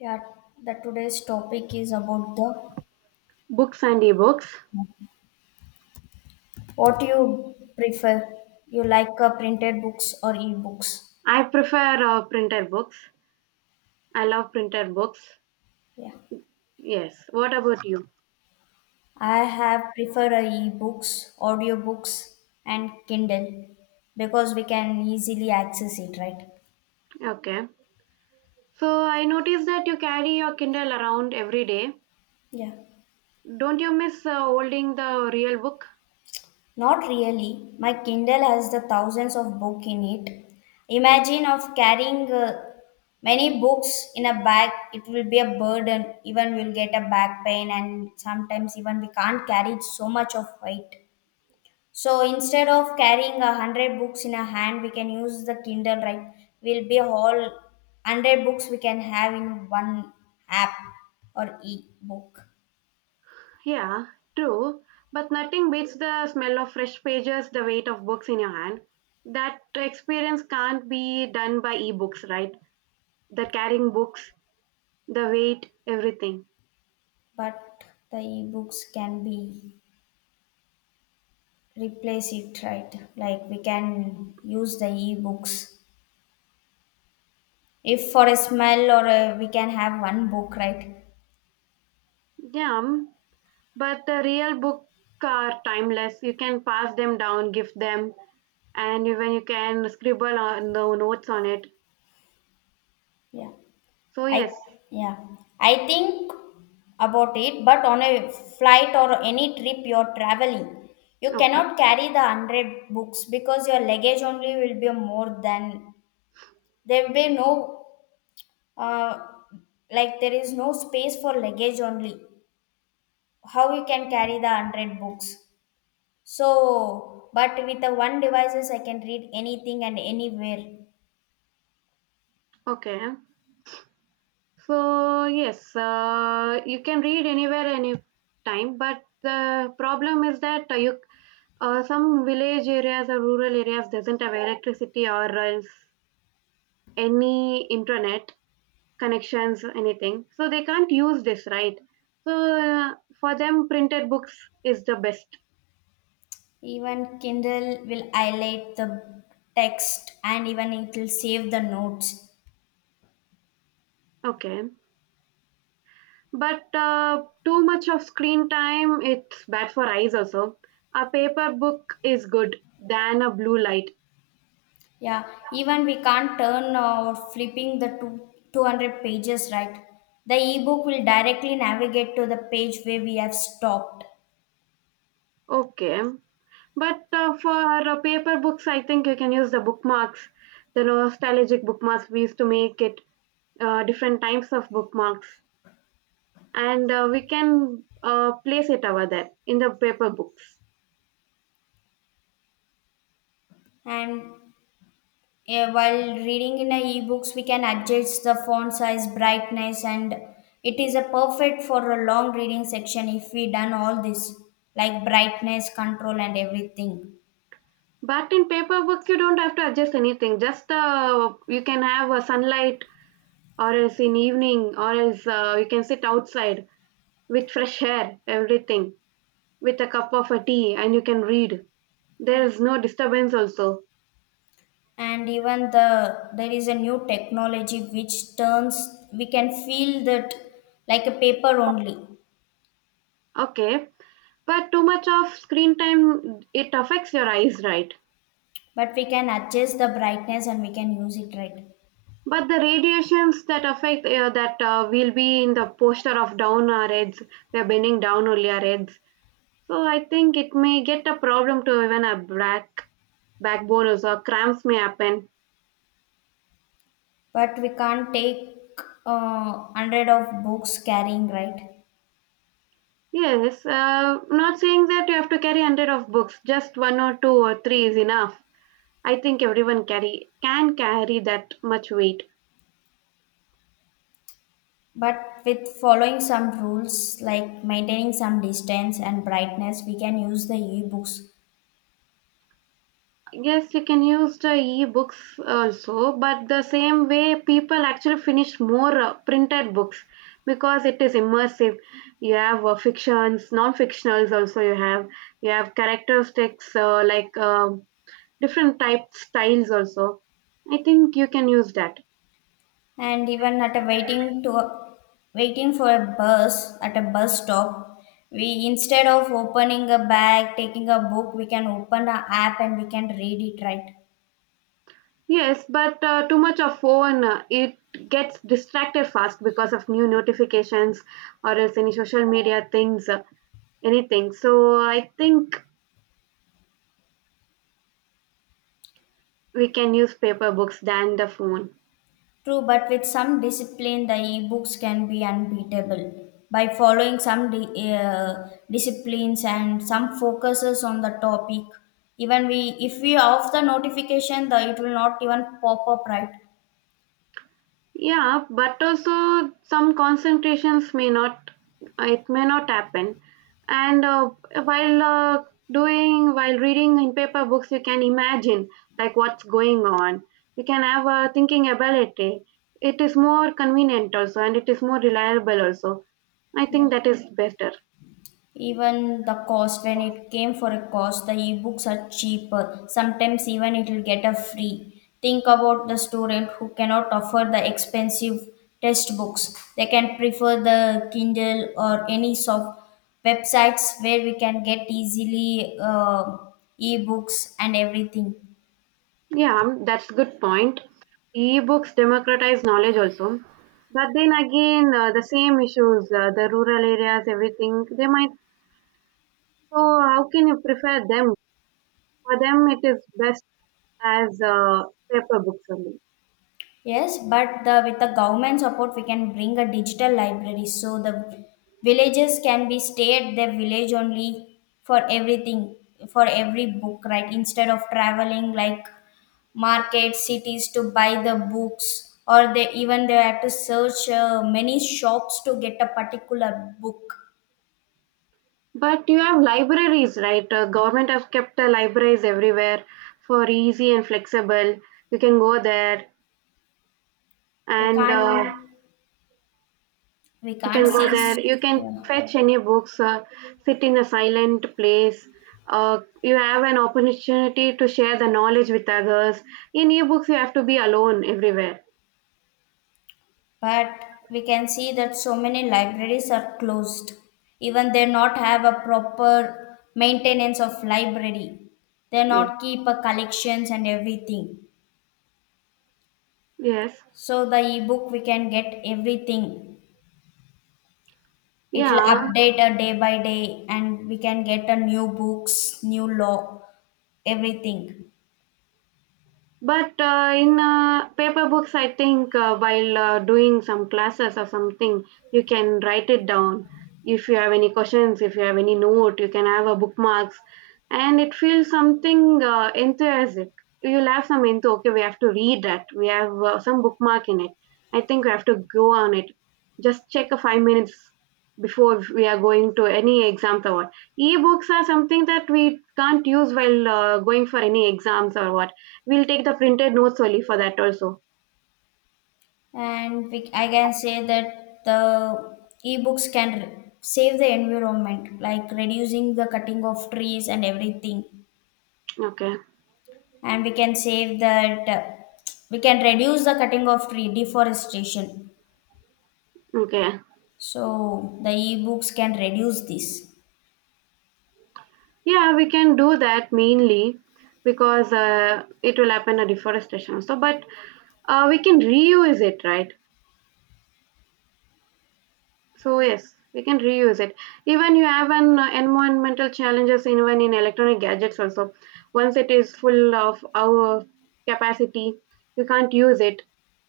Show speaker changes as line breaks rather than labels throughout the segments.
Yeah, the today's topic is about the
Books and ebooks.
what you prefer. You like printed books or e-books?
I prefer printed books. I love printed books.
Yeah,
Yes. What about you?
I have prefer e-books, audiobooks, and Kindle because we can easily access it, right?
Okay. So I noticed that you carry your Kindle around every day.
Yeah.
Don't you miss holding the real book?
Not really. My Kindle has the thousands of books in it. Imagine of carrying many books in a bag. It will be a burden. Even we'll get a back pain, and sometimes even we can't carry so much of weight. So instead of carrying a hundred books in a hand, we can use the Kindle. Right? Will be all hundred books we can have in one app or e-book.
Yeah, true. But nothing beats the smell of fresh pages, the weight of books in your hand. That experience can't be done by ebooks, right? The carrying books, the weight, everything.
But the e-books can be replace it, right? Like we can use the ebooks if for a smell or a, we can have one book, right?
Yeah. But the real book are timeless. You can pass them down, gift them, and even you can scribble on the notes on it.
yeah
So
i
yes,
yeah i think about it, but on a flight or any trip you're traveling, you
okay,
cannot carry the 100 books because your luggage only will be more than there will be no uh, like there is no space for luggage only, how you can carry the 100 books. So, but with the one devices, I can read anything and anywhere.
okay. So yes, you can read anywhere, any time. But the problem is that you some village areas or rural areas doesn't have electricity or else any internet connections anything, so they can't use this, right? So uh, for them printed books is the best.
Even Kindle will highlight the text, and even it will save the notes.
Okay, but too much of screen time, it's bad for eyes also. A paper book is good than a blue light.
Yeah, even we can't turn or flipping the two, 200 pages, right? The ebook will directly navigate to the page where we have stopped.
Okay, but for paper books, I think you can use the bookmarks, the nostalgic bookmarks. We used to make it different types of bookmarks, and we can place it over there in the paper books.
And yeah, while reading in a ebooks, we can adjust the font size, brightness, and it is a perfect for a long reading section if we done all this, like brightness control and everything.
But in paper books, you don't have to adjust anything. Just you can have a sunlight or else in evening or else you can sit outside with fresh air everything with a cup of a tea, and you can read. There
Yeah.
is no disturbance also.
And even there is a new technology which turns, we can feel that like a paper only,
Okay, but too much of screen time, it affects your eyes, right?
but we can adjust the brightness and we can use it, right.
But the radiations that affect that will be in the posture of down our heads. We are bending down only our heads, so I think it may get a problem to even a backbone also. Cramps may happen.
But we can't take hundred of books carrying, right?
Yes, not saying that you have to carry 100 of books, just one or two or three is enough. I think everyone carry can carry that much weight.
But with following some rules like maintaining some distance and brightness, we can use the e-books.
Yes, you can use the e-books also, but the same way people actually finish more printed books because it is immersive. You have fictions, non-fictionals also you have. You have characteristics like different type styles also. I think you can use that.
And even at a waiting for a bus at a bus stop, we instead of opening a bag, taking a book, we can open an app and we can read it, right.
Yes, but too much of phone, it gets distracted fast because of new notifications or else any social media things, anything. So I think we can use paper books than the phone.
True, but with some discipline, the e-books can be unbeatable. By following some disciplines and some focuses on the topic, even we if we off the notification, the it will not even pop up, right?
Yeah, but also some concentrations may not, it may not happen. And while uh, while reading in paper books, you can imagine like what's going on. You can have a thinking ability. It is more convenient also, and it is more reliable also. I
Yeah.
think that is better.
Even the cost, when it came for a cost, the ebooks are cheaper, sometimes even it will get a free. Think about the student who cannot afford the expensive test books. They can prefer the Kindle or any soft websites where we can get easily ebooks and everything.
Yeah, that's good point. E-books democratize knowledge also. But then again, the same issues, the rural areas, everything, they might. So how can you prefer them? For them, it is best as paper books only.
Yes, but the with the government support, we can bring a digital library, so the villages can be stay at their village only for everything, for every book, right? Instead of traveling like market cities to buy the books, or they even they have to search many shops to get a particular book.
But you have libraries, right? Government have kept libraries everywhere for easy and flexible. You can go there
We
and
can't we
you
can't
can go
see.
there. You can
Yeah.
fetch any books, sit in a silent place. You have an opportunity to share the knowledge with others. In ebooks, you have to be alone everywhere.
But we can see that so many libraries are closed. Even they not have a proper maintenance of library. They
Yes.
not keep a collections and everything.
Yes.
So the ebook we can get everything. It will
Yeah.
update a day by day and we can get a new books, new law, everything.
But in paper books, I think while doing some classes or something, you can write it down. If you have any questions, if you have any note, you can have a bookmarks, and it feels something enthusiastic. You'll have some into okay, we have to read that. We have some bookmark in it. I think we have to go on it. Just check a 5 minutes before we are going to any exams or what. E-books are something that we can't use while going for any exams or what. We'll take the printed notes only for that also.
And we, I can say that the ebooks can save the environment, like reducing the cutting of trees and everything,
Okay.
and we can save that we can reduce the cutting of tree deforestation,
Okay.
so the e-books can reduce this.
Yeah, we can do that mainly because it will happen a deforestation also. But we can reuse it, right? So yes, we can reuse it. Even you have an environmental challenges even in electronic gadgets also. Once it is full of our capacity, you can't use it,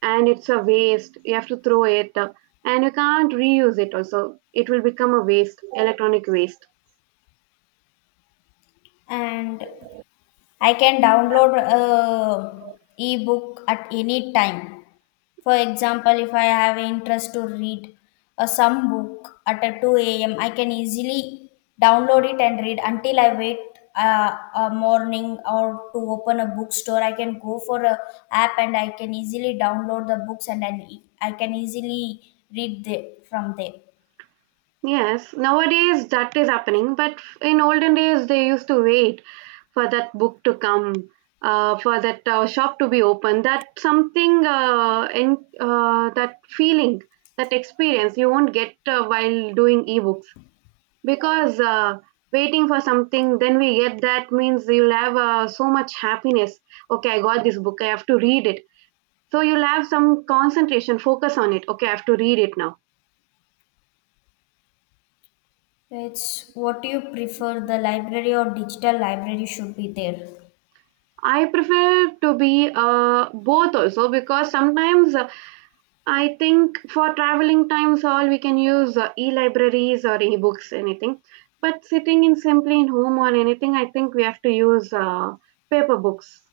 and it's a waste. You have to throw it, and you can't reuse it also. It will become a waste, electronic waste.
And I can download a ebook at any time. For example, if I have interest to read a some book at a 2 a.m., I can easily download it and read until I wait a morning or to open a bookstore. I can go for a app and I can easily download the books, and then I can easily read the, from there.
Yes, nowadays that is happening, but in olden days they used to wait for that book to come, for that shop to be open. That something in that feeling, that experience you won't get while doing ebooks because waiting for something, then we get that means you'll have so much happiness. Okay, I got this book. I have to read it. So you'll have some concentration, focus on it. Okay, I have to read it now.
It's what do you prefer, the library or digital library should be there.
I prefer to be both also because sometimes I think for traveling times all we can use e-libraries or e-books anything. But sitting in simply in home or anything, I think we have to use paper books.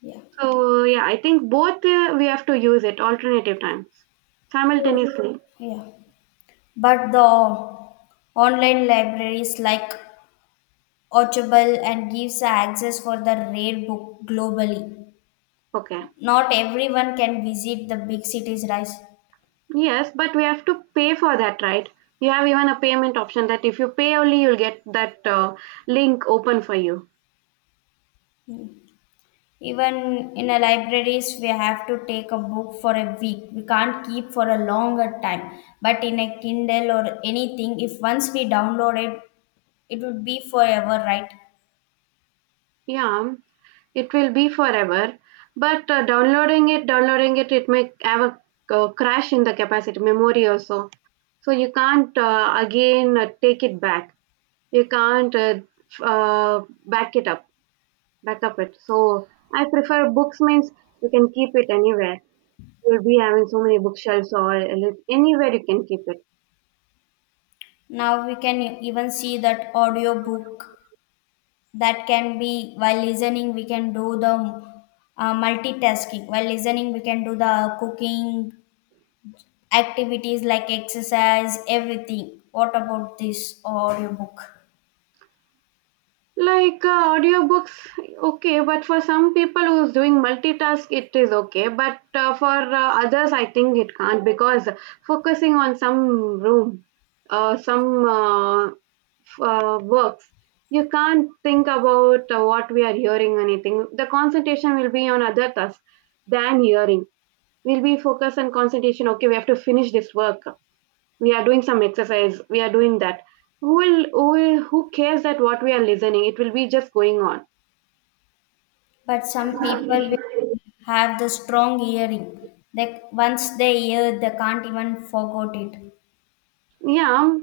Yeah.
So yeah, I think both we have to use it alternative times
True.
simultaneously.
Yeah. But the online libraries like Audible and gives access for the rare book globally.
Okay.
Not everyone can visit the big cities, right?
Yes, but we have to pay for that, right? You have even a payment option that if you pay only, you'll get that link open for you.
Even in a libraries, we have to take a book for a week. We can't keep for a longer time. But in a Kindle or anything, if once we download it, it would be forever, right?
Yeah. It will be forever. But downloading it, it may have a crash in the capacity, memory also. So you can't again take it back. You can't f- uh, back it up, back up it. So I prefer books means you can keep it anywhere. You'll be having so many bookshelves or anywhere you can keep it.
Now we can even see that audiobook, that can be while listening we can do the multitasking, while listening we can do the cooking activities like exercise, everything. What about this audiobook?
Like audiobooks, okay, but for some people who's doing multitask, it is okay. But for others, I think it can't because focusing on some room, some works, you can't think about what we are hearing, or anything. The concentration will be on other tasks than hearing. We'll be focused on concentration. Okay, we have to finish this work. We are doing some exercise, we are doing that. Who will, who will who cares that what we are listening? It will be just going on.
But some people will have the strong hearing, like once they hear they can't even forget it.
Yeah.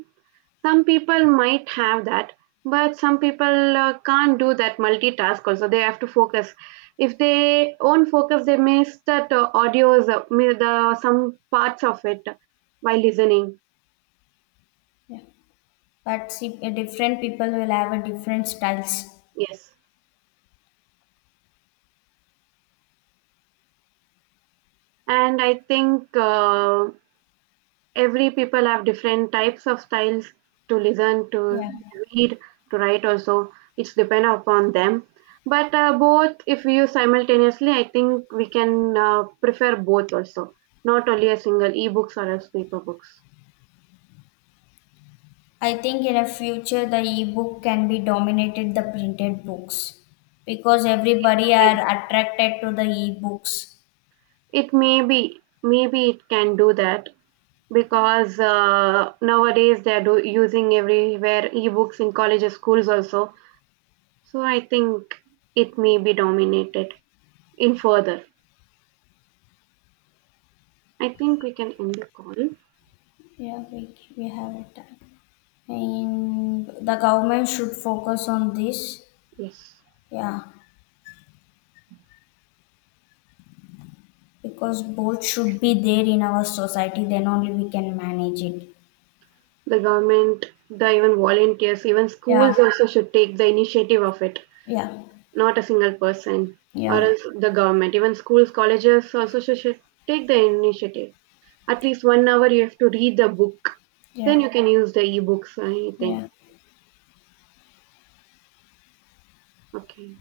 Some people might have that, but some people can't do that multitask also. They have to focus. If they won't focus, they miss that the some parts of it while listening.
Yeah. But see, different people will have a different styles.
Yes. And I think every people have different types of styles to listen to,
Yeah.
read, to write also. It's depend upon them. But both if we use simultaneously, I think we can prefer both also, not only a single ebooks or as paper books.
I think in a future the e-book can be dominated the printed books because
It
everybody are
may,
attracted to the e-books.
it may be, maybe it can do that because nowadays they are using everywhere ebooks in colleges schools also. So I think it may be dominated in further. I think we can end the call.
Yeah, we, we have it. And the government should focus on this.
Yes.
Yeah, because both should be there in our society. Then only we can manage it.
The government, the even volunteers, even
Yeah,
schools also should take the initiative of it,
yeah,
not a single person or
yeah,
else the government. Even schools, colleges also should take the initiative. At least 1 hour you have to read the book. Then
yeah,
you can use the ebooks or anything.
yeah.
Okay.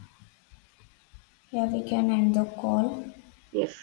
Yeah, we can end the call.
Yes.